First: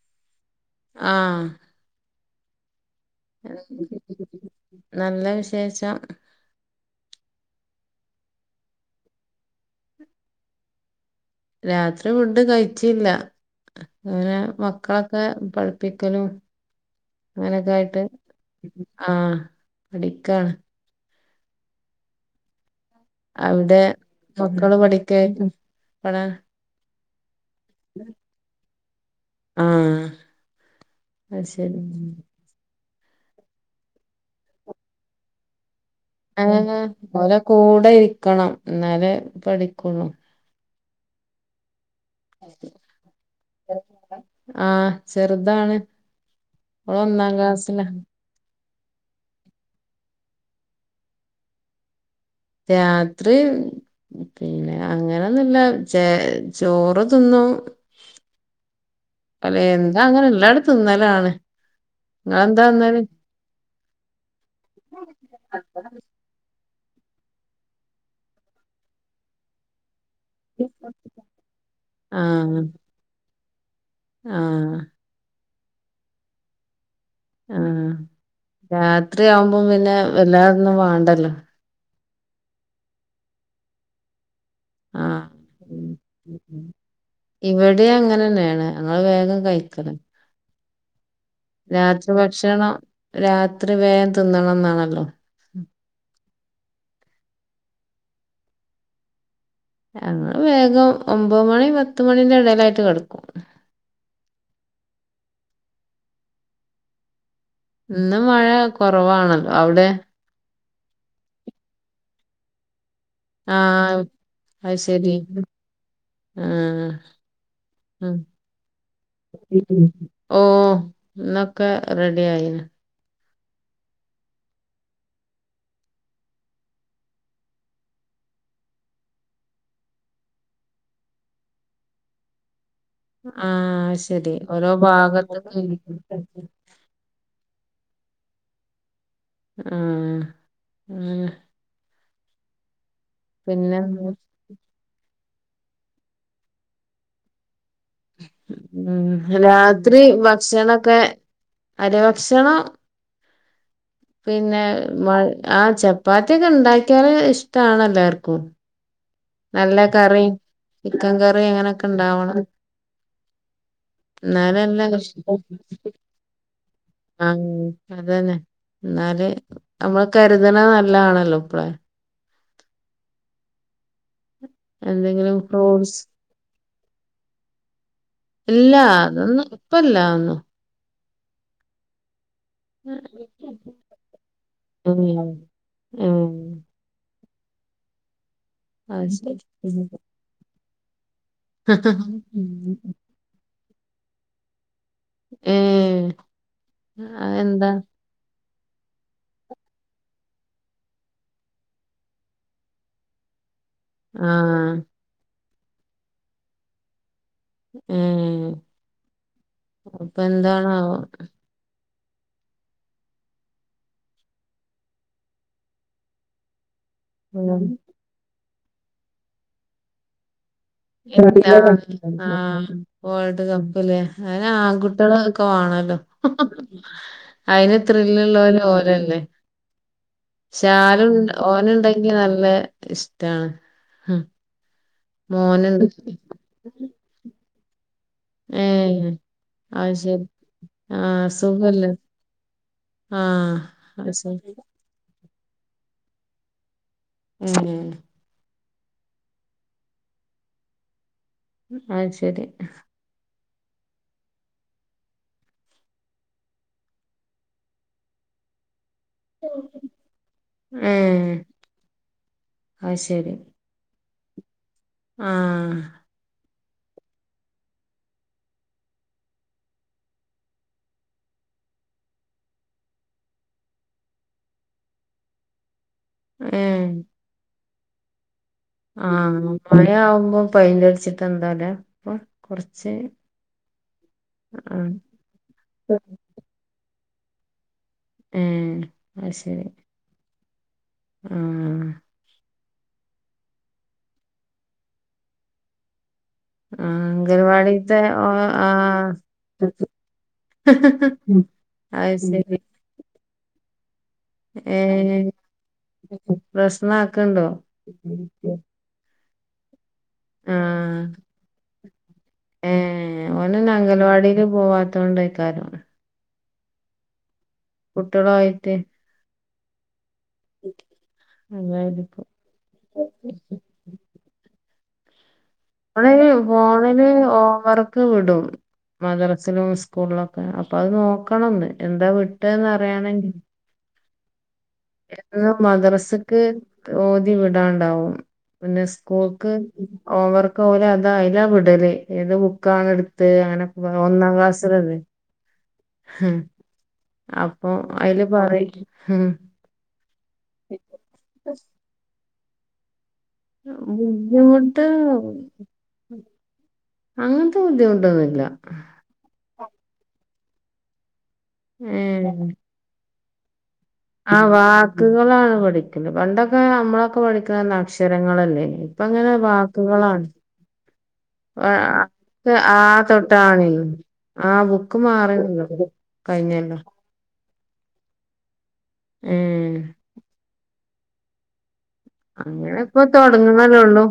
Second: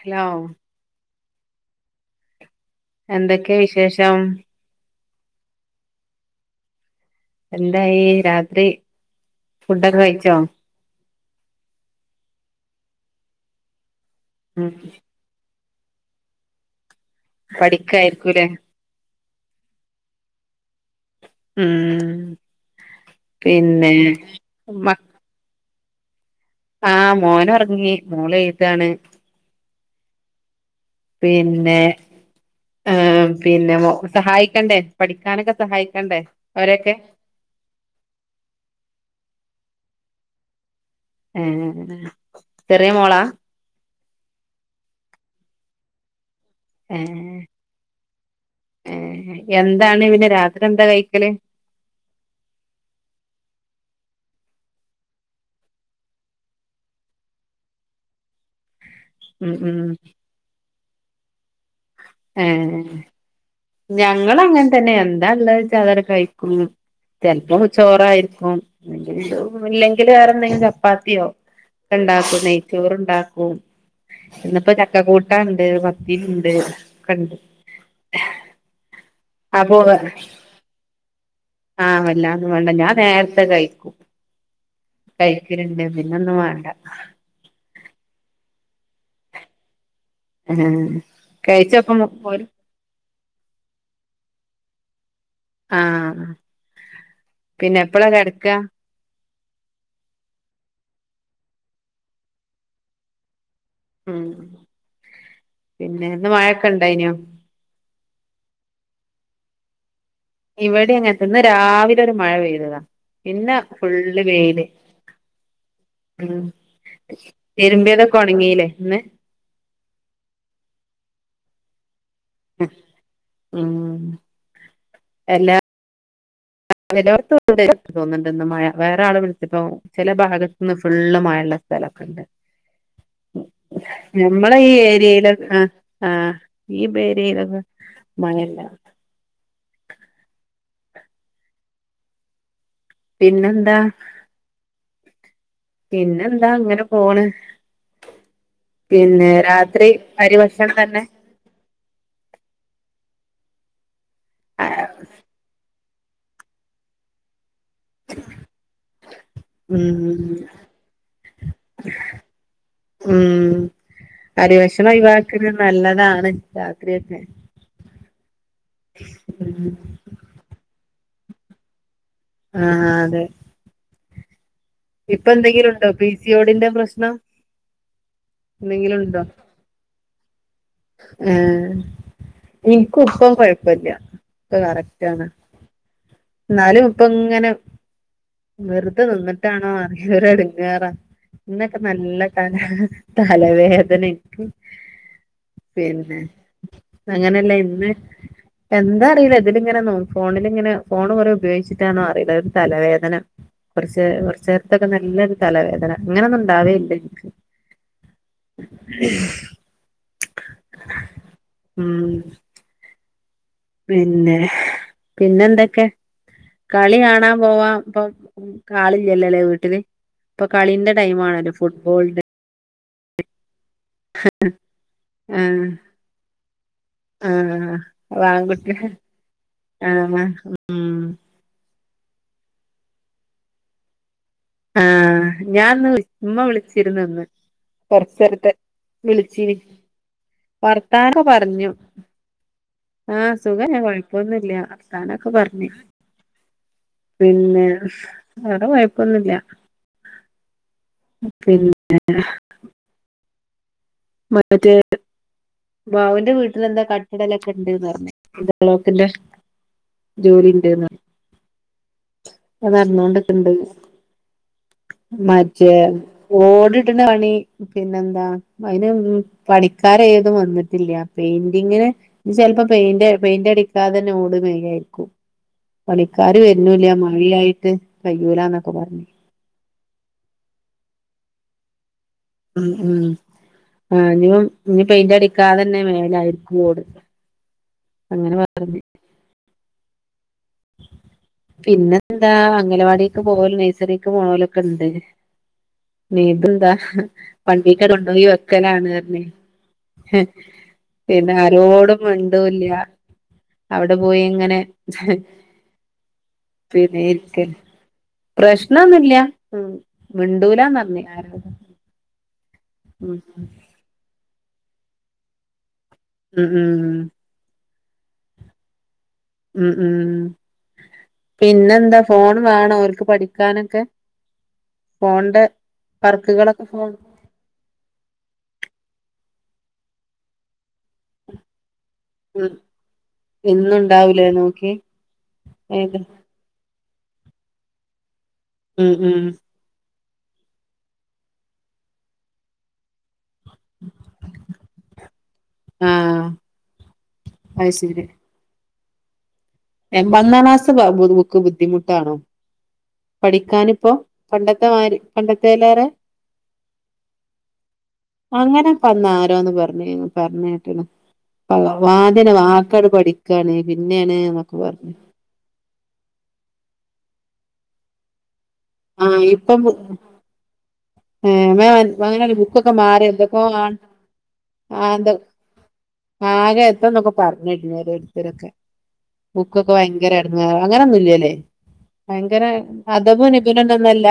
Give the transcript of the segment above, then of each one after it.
Hello ആഹ് എന്തെക്കെ വിശേഷം? നല്ല വിശേഷം. എന്തായി രാത്രി ഫുഡൊക്കെ കഴിച്ചോ? രാത്രി ഫുഡ് കഴിച്ചില്ല ഇങ്ങനെ ഉം മക്കളൊക്കെ പഠി പ്പിക്കലും അങ്ങനെക്കായിട്ട് പഠിക്കായിരിക്കൂലേ ആഹ് പഠി ക്കാണ്. ഉം അവടെ പിന്നെ [unintelligible] പഠിക്കേ [unintelligible] ആഹ് മോനോറങ്ങി മോളെഴ്താണ്. ആഹ് അയ് ശെരി പിന്നെ ഉം ഏഹ് പിന്നെ മോ സഹായിക്കണ്ടേ പഠിക്കാനൊക്കെ സഹായി ഏ ഓരെ കൂടെ ഇരിക്കണം ഇന്നാലെ പഠിക്കൊള്ളൂ ഏ ആ ചെറ്താണ് ഓൾ ഒന്നാം ക്ലാസിലാ ഏ എന്താണ് പിന്നെ രാത്രി എന്താ കഴിക്കല് രാത്രി മ് പിന്നെ അങ്ങനൊന്നൂല ചെ ചോറ് തിന്നും [inaudible] ഉം അല്ലെ ഉം എന്താ അങ്ങനെ ഇള്ളതങ്ങ്ട് തിന്നലാണ് ഇങ്ങളെന്താന്നല് ഞങ്ങളങ്ങനെ തന്നെ എന്താ ഉള്ളത്ച്ച അതട് കഴിക്കും ചിലപ്പോ ചോറായിരിക്കും ല്ലേ എ വേറെ എന്തെങ്കിലും ചപ്പാത്തിയോ ഉണ്ടാക്കും ആഹ് നെയ്ച്ചോറ് ഉണ്ടാക്കും ഇന്നിപ്പോ ആഹ് ചക്ക കൂട്ടാണ്ട് പത്തിരിണ്ട് ഒക്കെണ്ട് ആ രാത്രി ആവുമ്പോം അപ്പൊ പിന്നെ എല്ലാതൊന്നും വേണ്ടല്ലോ ആഹ് വല്ലാന്നും വേണ്ട ഞാൻ നേരത്തെ കഴിക്കും ആഹ് കഴിക്കലുണ്ട് ഉം പിന്ന ഒന്നും വേണ്ട ഇവിടിം അങ്ങനെന്നേണ് ഞങ്ങള് വേഗം കഴിക്കന് ആ കഴിച്ചപ്പം പോരും ഭക്ഷണം രാത്രി വേഗം തിന്നണംന്നാണല്ലോ ആഹ പിന്നെ എപ്പളാ കെടക്കാ ഞങ്ങള് വേഗം ഒമ്പത് മണി പത്ത് മണിന്റെ എടലായിട്ട് കിടക്കും ഉം പിന്നെന്ന് മഴക്കെ ഇണ്ടായിനോ ഇന്ന് മഴ കുറവാണ് അവിടെ ഇവിടെ അങ്ങെനെത്തന്നെ ഇന്ന് രാവിലെ ഒരു മഴ പെയ്തതാ പിന്ന ആഹ് ഫുള്ള് വെയില് അത് ശരി മ് ആഹ് തിരുമ്പിതൊക്കെ ഒണങ്ങീല്ലേ ഇന്ന് ഓ ഇന്നൊക്കെ റെഡി ആയിന് ഉം എല്ലാ [unintelligible] തോന്നുന്നുണ്ട് ഇന്ന് മഴ വേറെ ആള് വിളിച്ചപ്പോ ചില ഭാഗത്ത്ന്ന് ഫുള്ള് മഴയുള്ള സ്ഥലൊക്കണ്ട് ആഹ് ശരി ഞമ്മളെ ഓരോ ഈ ഏരിയയിലൊക്ക ആ ആഹ് ഭാഗത്ത്ക്ക് ഈ ബേരിയയിലൊക്കെ മഴല്ല ആ ആ പിന്നെന്താ പിന്നെ എന്താ അങ്ങനെ പോണ്. ഉം പിന്നെ രാത്രി അരിഭക്ഷണം തന്നെ അരിഭക്ഷണം പിന്നെ മഴ ആ ചപ്പാത്തിയൊക്കെ ഇണ്ടാക്കിയാല് ഇഷ്ടാണ് എല്ലാർക്കും നല്ല കറി ഉം ചിക്കൻ കറി അങ്ങനൊക്കെ ഇണ്ടാവണം ഉം അരിവക്ഷണം ഒയിവാക്കുന്നത് നല്ലതാണ് രാത്രി ഒക്കെ ആഹ് അതന്നെ എന്നാല് അമ്മള് കരുതണ നല്ലാണല്ലോ ഇപ്പളെ ആഹ് ഹാ അതെ ഇപ്പൊ എന്തെങ്കിലും എന്തെങ്കിലുണ്ടോ ഫ്രൂട്ട്സ് പി സി ഓടി ന്റെ പ്രശ്നം ഇല്ലാ എന്തെങ്കിലും അതൊന്നു ഇപ്പല്ലാന്നു ആഹ് ഇനിക്കൂപ്പം കൊയപ്പല്ല്യ ഇപ്പ കറക്റ്റാണ് ഉം ഉം ന്നാലും ഇപ്പം ഇങ്ങ് ങ്ങനെ വെറുതെ അത് ശരി. നിന്നിട്ടാണോ എന്തൊരെടങ്ങേറാ ഇന്നൊക്കെ നല്ല തല തലവേദന ഇന്ക്ക്‌ ഏഹ് പിന്നെ അങ്ങനെല്ല അതെന്താ? ഇന്ന് എന്താ അറിയില്ല ഇതിലിങ്ങനെ നോ ഫോണിലിങ്ങനെ ഫോണ് കുറെ ഉപയോഗിച്ചിട്ടാണോ അറിയില്ല ഒരു തലവേദന കുറച്ച് കുറച്ചു ആഹ് നേരത്തേക്ക്‌ നല്ലൊരു തലവേദന ഇങ്ങനെയൊന്നും ഉണ്ടാവലില്ല എനിക്ക് [inaudible] ഇപ്പൊ എന്താണാവോ ഉം പിന്നെ പിന്നെ എന്തൊക്കെ കളി കാണാൻ ഉം. പോവാം ഇപ്പം ഉം കാളയില്ലല്ലോ അല്ലേ വീട്ടില് ഇപ്പൊ കളിന്റെ ടൈം ആണല്ലോ ഫുട്ബോളിന്റെ ആ വഡ് [unintelligible] ല്ലേ അയിന് ആൺകുട്ടികള് ഒക്കെ ആഹ് വേണല്ലോ ആഹ് അയിന് അത് ത്രില്ല്ള്ളോര് ആൺകുട്ടി ഓലെന്നെ ആഹ് ഉം ശാലു ഓന്ണ്ടാ നിക്ക് നല്ല ഇഷ്ടാണ് ഹ ആഹ് മോന് ഞാൻന്ന് [unintelligible] കൊറച്ചെടുത്ത് വിളിച്ചീന് അത് ശരി വർത്താനോം ആഹ് പറഞ്ഞു സുഖല്ലേ ആ ആഹ് സുഖന്നെ അത് കൊഴപ്പൊന്നും ശരി ഇല്ല്യ വർത്താനൊക്കെ പറഞ്ഞു പിന്നെ ഏഹ് വേറെ കൊയപ്പൊന്നുല്ല പിന്നെ അയ് ശരി മറ്റേ ബാവൂന്റെ വീട്ടില് എന്തോ കട്ടിടലൊക്കെ ഇണ്ടേന്ന് പറഞ്ഞു [unintelligible] ത്തിന്റെ ജോലി ണ്ട്ന്ന് [unintelligible] ഏഹ് അത് നടന്നൊണ്ട് ക്ക് ണ്ട് ആഹ് മജേ ഓ ണ [unintelligible] പിന്നെന്താ അയിന് മം പണിക്കാരേതും വന്നിട്ടില്ല്യ പെയിന്റിംഗ് ങ്ങനെ ഇനി ചെല്‌പ്പം പെയിന്റ് പെയിന്റടിക്കാതെന്നെ ഓട് മേയായിരിക്കും പണിക്കാര് ഏഹ് വരുന്നുവില്ല്യ മഴ ആയിട്ട് കഴിയൂല്ലാന്ന് ആണോ മഴ ആവുമ്പോ പെയിന്റടിച്ചിട്ട് എന്താല്ലേ ഇപ്പം ഉം കൊറച്ച് ഉം ആ ഇനിയും ഇനി ആഹ് പെയിന്റ് അടിക്കാതെ തന്നെ മേയുവാരിക്കും ഓട് അങ്ങനെ ഏ പറഞ്ഞു അത് ശെരി പിന്നെന്താ അംഗലവാടിക്ക് പോവലും നെഴ്സറിക്ക് പോവലും ഒക്കെ ഇണ്ട് വീണ്ടും ദാ ആഹ് വണ്ടിക്ക് അംഗൻവാടിത്തെ കൊണ്ടുപോയി ഓഹ് വെക്കലാണ് ആഹ് പിന്നെ ആരോടും അത് ശരി മിണ്ടൂല്ല്യ അവിടെ പോയി ഇങ്ങനെ ഏഹ് പ്രശ്നാക്ക്ണ്ടോ? പിരിര്ക്കല് പ്രശ്നൊന്നും ഇല് ല്ല ഉം മിണ്ടൂല്ലാന്നു പറഞ്ഞു ആരോടും ഏ ഉം ഓനിന്ന് അംഗലവാടില് പോവാത്ത കൊണ്ടാ ക്കാര ഉം ഉം കുട്ടികളും ആയിട്ടേ ഉം ഉം ഉ പിന്നെന്താ അതായിരിക്കും. ഫോൺ വേണോ അവർക്ക് പഠിക്കാനൊക്കെ ഫോണൊണ്ട് നമ്മള് ഈ ഫോണില് ഹോംവർക്ക് വിടും മദ്ര സേലും സ്കൂളിലൊക്കെ അപ്പൊ അത് നോക്കണംന്ന് എന്താ ഉം വിട്ടേന്ന് അറിയണെങ്കിൽ ഇന്നുണ്ടാവൂലേ നോക്കി എന്നന്ന് ഏത് മദ്രസക്ക് ഓതി വിടാണ്ടാവും പിന്നെ ഉം ഉം സ്കൂൾക്ക് ഹോംവർക്ക് ഓല് അതാ അതിലാ വിടല് ഏത് ബുക്കാണ് എടുത്ത് അങ്ങനെ ഒന്നാം ക്ലാസ്സിലല്ലേ ഹ ആഹ് അത് അപ്പൊ ശരി അതില് പറയും ഹ പതിനൊന്നാം ക്ലാസ്സ്‌ ബുക്ക് ബുദ്ധിമുട്ടാണോ പഠിക്കാനിപ്പോ പണ്ടത്തെ ബുദ്ധിമുട്ട് മാരി പണ്ടത്തേലേറെ അങ്ങനത്തെ ബുദ്ധിമുട്ടൊന്നുല്ല അങ്ങനെ വന്നരാന്ന് പറ ന്ന് പറഞ്ഞേക്കണ് വാതിന ഏഹ് വാക്കാട് പഠിക്കാണ് പിന്നെയാണ് ആ വാക്കുകളാണ് പഠിക്കല് പണ്ടൊക്കെ നമ്മളൊക്കെ പഠിക്കുന്ന് അക്ഷരങ്ങളല്ലേ ആഹ് ഇപ്പങ്ങനെ ഇപ്പം വാക്കുകളാണ് ആ മാം അങ്ങനെ അത് ബുക്കൊക്കെ ആ മാറി എന്തൊക്കോ തൊട്ടാണ് ആണ് ആ ആഹ് ബുക്ക് എന്ത മാറി [unintelligible] ആകെ കയ്ഞൊല്ലം [unintelligible] ഓരോരുത്തരൊക്കെ ബുക്കൊക്കെ ഉം ഭയ്ങ്കര എടങ്ങേറ അങ്ങനെയൊന്നുല്ല്യലേ ഭയങ്കര അങ്ങനെ ഇപ്പൊ അതപുൻ ഇബ്നുൻ തുടങ്ങുന്നല്ലേ ഉള്ളൂ ഒന്നല്ല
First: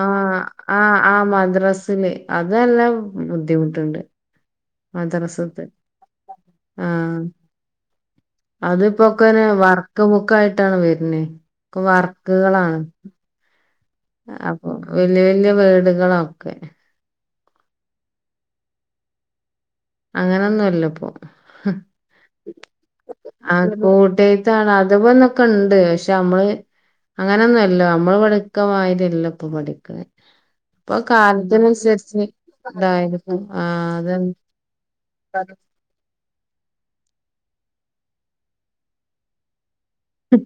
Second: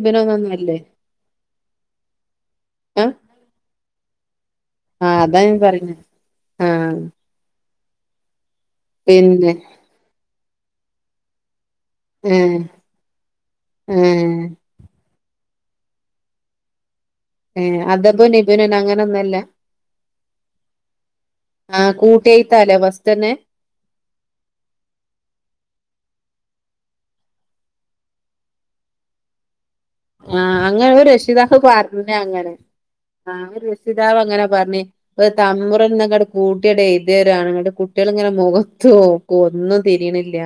ആ ആ ആ മദ്രാസില് അതെല്ലം ബുദ്ധിമുട്ടുണ്ട് ആ അതാ ഞാൻ മദ്രസത്തെ പറഞ്ഞെ ആ അതിപ്പോക്കെനെ വർക്കക്ക് ബുക്ക്‌ ആയിട്ടാണ് വരണേ ഇപ്പൊ ഏഹ് വർക്കുകളാണ് ഏഹ് അപ്പൊ വല്യ വല്യ വീടുകളൊക്കെ ഏ അദപുൻ ഇബ്നുൻ അങ്ങനൊന്നല്ല അങ്ങനൊന്നുംല്ലപ്പൊ ആഹ് കൂട്ടിയെഴുത്താല്ലേ ഫസ്റ്റന്നെ ആ കൂട്ടെഴുത്താണ് അതപുന്നൊക്കെണ്ട് പക്ഷെ നമ്മള് അങ്ങനെയൊന്നുമല്ലോ നമ്മള് പഠിക്കമാരി അല്ല ഇപ്പൊ പഠി ആ അങ്ങനെ ഒരു രഷിതാവ് പറഞ്ഞങ്ങനെ ആ ഇതായിരിക്കും ഒരു ആഹ് രഷിതാവ് അതന്നെ അങ്ങനെ പറഞ്ഞ് ഒരു തമ്റുൻന്നങ്ങട് കൂട്ടിടെയ് തെരാണ് നിങ്ങളുടെ കുട്ടികൾ ഇങ്ങനെ മുഖത്ത് നോക്കും ഒന്നും തിരിണില്ല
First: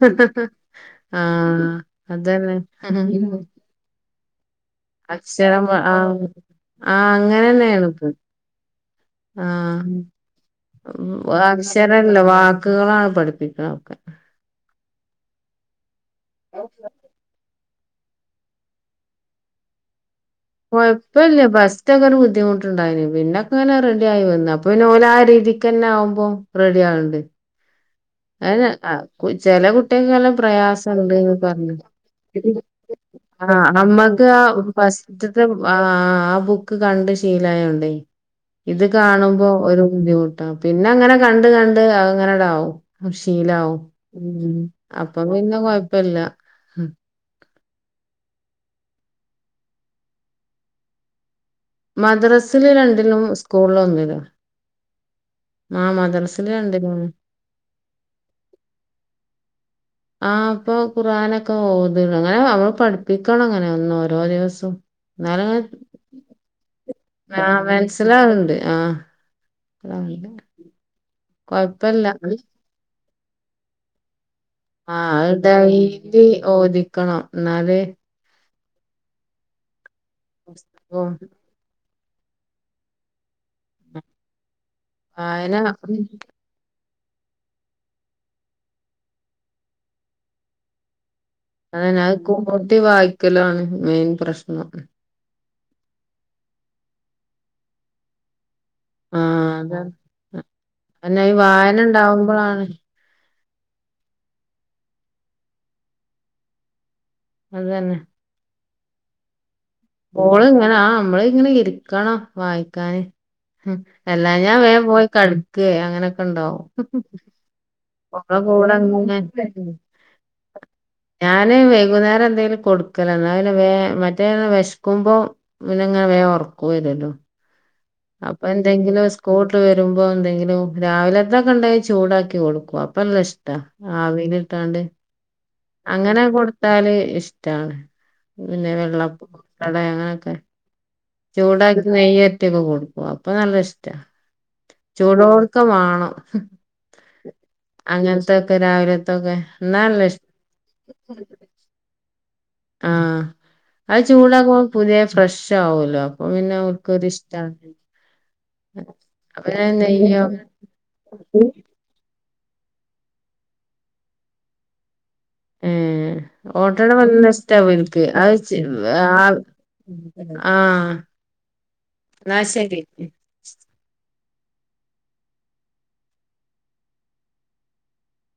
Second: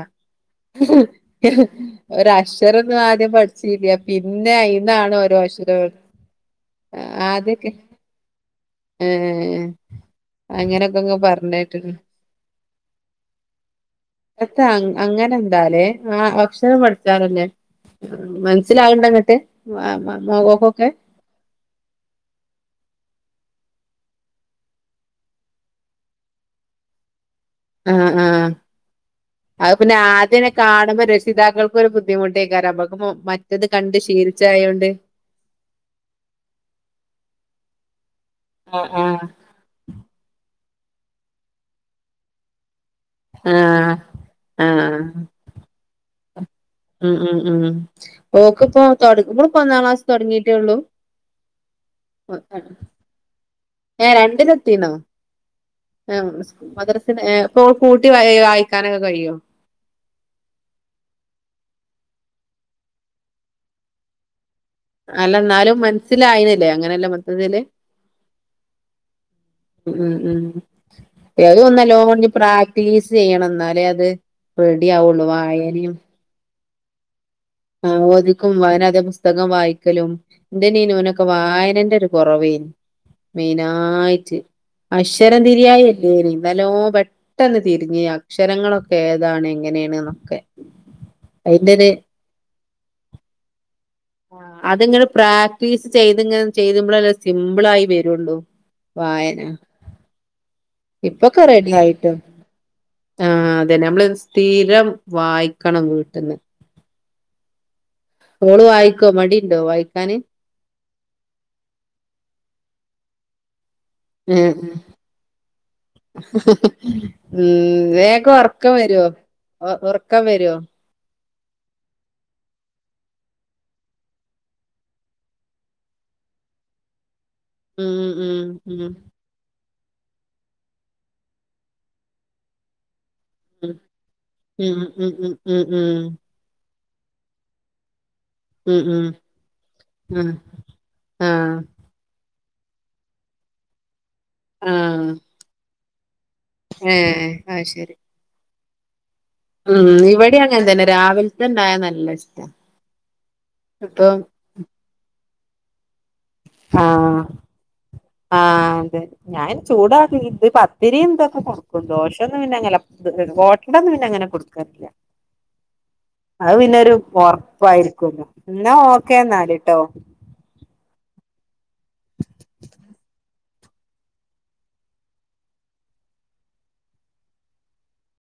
ആഹ് അതന്നെ ഒരഅക്ഷരൊന്നും ആദ്യം പഠിച്ചില്ല പിന്നെ അയിന്നാണ് ഓരോ അക്ഷരം ആ പഠി ആ ആദ്യൊക്കെ അങ്ങനെന്നെയാണ് ഇപ്പം ആ ഏഹ് അങ്ങനൊക്കെങ്ങ് പറഞ്ഞേട്ട്ണ് അക്ഷരല്ലോ വാക് ക്കുകളാണ് പഠിപ്പിക്കുന്നത് ഒക്കെ [unintelligible] അങ്ങനെ എന്താലേ ആ അക്ഷരം പഠിച്ചാലല്ലെ മനസ്സിലാവണ്ടങ്ങട്ട് കൊഴപ്പില്ല ഫസ്റ്റൊക്കെ ഒരു ബുദ്ധിമുട്ടുണ്ടായിന് പിന്ന അങ്ങനെ റെഡി ആയി വന്ന് അപ്പൊ പിന്ന ഓലാരീതിക്ക്ന്നെ ആകുമ്പോ റെഡിയാണ്ട് ആഹ് ആഹ് [unintelligible] ചെല അത് പിന്നെ കുട്ടികക്കെല്ലാം ആദ്യന്നെ കാണുമ്പോ പ്രയാസണ്ട്ന്ന് പറഞ്ഞു രക്ഷിതാക്കൾക്കൊരു ബുദ്ധിമുട്ടേക്കാരം നമ്മക്ക് ആ മറ്റത് കണ്ട് അമ്മക്ക് ആ ശീലിച്ചായോണ്ട് പസ്റ്റ്ത്തെ ആ ആ ബുക്ക് കണ്ട് ശീലായോണ്ടേ ഇത് ആഹ് ആഹ് കാണുമ്പോ ഒര് ബുദ്ധിമുട്ടാ പിന്നങ്ങനെ കണ്ട് കണ്ട് അത്ങ്ങനെടാവും. അത് ശീലാവും ആഹ് ഉം ആഹ് അപ്പൊ പിന്നെ കൊഴപ്പല്ല. ഉം ഉം ഉം ഓക്ക് പ്പൊ തൊടങ്ങ് ഇവള് പ്പൊന്നാം ക്ലാസ് തൊടങ്ങിട്ടൊള്ളൂ? മദ്രാസ്സ്ല് രണ്ടിലും സ് ഏഹ് രണ്ട്ലെത്തീണോ? ആ ആഹ് മദ്രസില് രണ്ടിലും മദ്റസ്ന് എഹ് പ്പൊ കൂട്ടി വായ് വായിക്കാനൊക്കെ കയ്യോ? ആഹ് ഇപ്പൊ ഖുർആനൊക്കെ ഓത്ണ് ഇങ്ങനെ നമ്മള് പഠിപ്പിക്കണ ഇങ്ങനെ എന്നും ഓരോ ദിവസം. അല്ല എന്നാലും ഇന്നാലും മൻസ്സ്ലായിണ്ല്ലേ അങ്ങനെല്ല ആ മൊത്തത്തില്. മനസ്സിലാവ്ണ്ട് ആ ഉം അതാണ്. ഉം ഏതെ ഒന്നല്ലോ കൊഴപ്പല്ല ഓൻ ഇഞ്ഞ് പ്രാക്ടീസ് ചെയ്യണം ഇന്നാലെ അത് റെഡി ആഹ് ആവുള്ളൂ അഹ് വായനയും ഡെയിലി ഓതിക്കണം ഇന്നാല് ക്കും വായന അതേ പുസ്തകം വായിക്കലും എന്ത്‌നെനോ പുസ്തകവും ഓനൊക്കെ വായനന്റെ ഒര് കൊറെവേനി മെയിനായിറ്റ് അക്ഷരം വായന തിരിയായല്ലേനി നല്ലോം പെ ട്ടെന്ന് തിരിഞ്ഞ് അക്ഷരങ്ങളൊക്കെ ഏതാണ് എങ്ങനെയാണ് എന്നൊക്കെ അയിന്റൊരു അതന്നെ അഹ് കൂട്ടി വായിക്കലാണ് മെയിൻ ആഹ് പ്രശ്നം അത്ങ്ങനെ പ്രാക്ടീസ് ചെയ്ത്ങ്ങനെ ചെയ്ത് മ്പളല്ലേ സിമ്പിൾ ആയി വെര് ഒള്ളൂ. ആ വായന അതാണ് അന്നെ ഈ ഇപ്പൊക്കെ റെഡി വായന ആയിട്ടൊ. ഉണ്ടാവുമ്പോളാണ് ആഹ് ഇതെന്നെ നമ്മള് ഒര് സ്ഥിരം വായിക്കണം വീട്ട്ന്ന്. അതെന്നെ ഓള് വായിക്കോ മടി ഓള് ഇങ്ങനെ ആഹ് നമ്മളിങ്ങനെ ഇരിക്കണം വായിക്കാന് ഉം ഏഹ് എല്ലാഞ്ഞാ വേം പോയി കളിക്കെ അങ്ങനൊക്കണ്ടാവും. ഉം [inaudible] വേഗം ഒറക്കം വരുവോ ഒ ഒറക്കം വരുവോ ഞാന് വൈകുന്നേരം എന്തേലും കൊട്ക്കല. എന്നാ പിന്നെ വേം മറ്റേ വെശ്ക്കുമ്പൊ പിന്നെങ്ങനെ വേം ഒറക്കു വെര്ല്ലോ. ഉം ഉം അപ്പ ഉം എന്തെങ്കിലും സ്കൂൾട്ട് വെര് രുമ്പൊ എന്തെങ്കിലും രാവിലെ ത്തൊക്കെ ഇണ്ടെ ചൂടാക്കി കൊടുക്കും അ പ്പ ല്ലഇഷ്ടാ ആവീലിട്ടാണ്ട് മ് മ് ട്ടാല് ഇഷ്ടാണ്. പിന്നെ, ഉം ഉം വെള്ളപ്പ ഉം [unintelligible] ആഹ് ആഹ് ചൂടായ്ര്ക്ക് നെയ്യരട്ടിക്കെ കൊടുക്കും. അപ്പൊ നല്ല ഇഷ്ടാ. ആഹ് ചൂടോട്ക്ക വാണം. ഏഹ് അഹ് ശെരി. ത്ത രാവിലെ ഉം ഇവിടെം അങ്ങൻതന്നെ രാവില്ത്തെ ഇണ്ടായാ നല്ല ഇഷ്ടം ആഹ് അത് ചൂടാകുമ്പൊ പുതിയ ഫ്രഷാവൊല്ലോ അപ്പ പിന്നെ ആഹ് ഓൽക്കൊരിഷ്ടാണ് ആഹ് അതെ ഞാനിയ് ചൂടാ ഇത് പത്തിരീം ഇതൊക്കെ കൊട്ക്കും ദോശേ പിന്നെ അങ്ങനെ ഹോട്ടലൊന്നും പിന്നെ അങ്ങനെ കൊടുക്കാറില്ല മ് അത് പിന്നെ ഓട്ടോട ഒരു നല്ല ഇഷ്ടാവല്ക്ക് ഒറപ്പായിരിക്കുല്ലോ അവ്ചി എന്നാ ഓക്കെ ആഹ് എന്നാല് ട്ടോ ആഹ് ന്നാ ശരി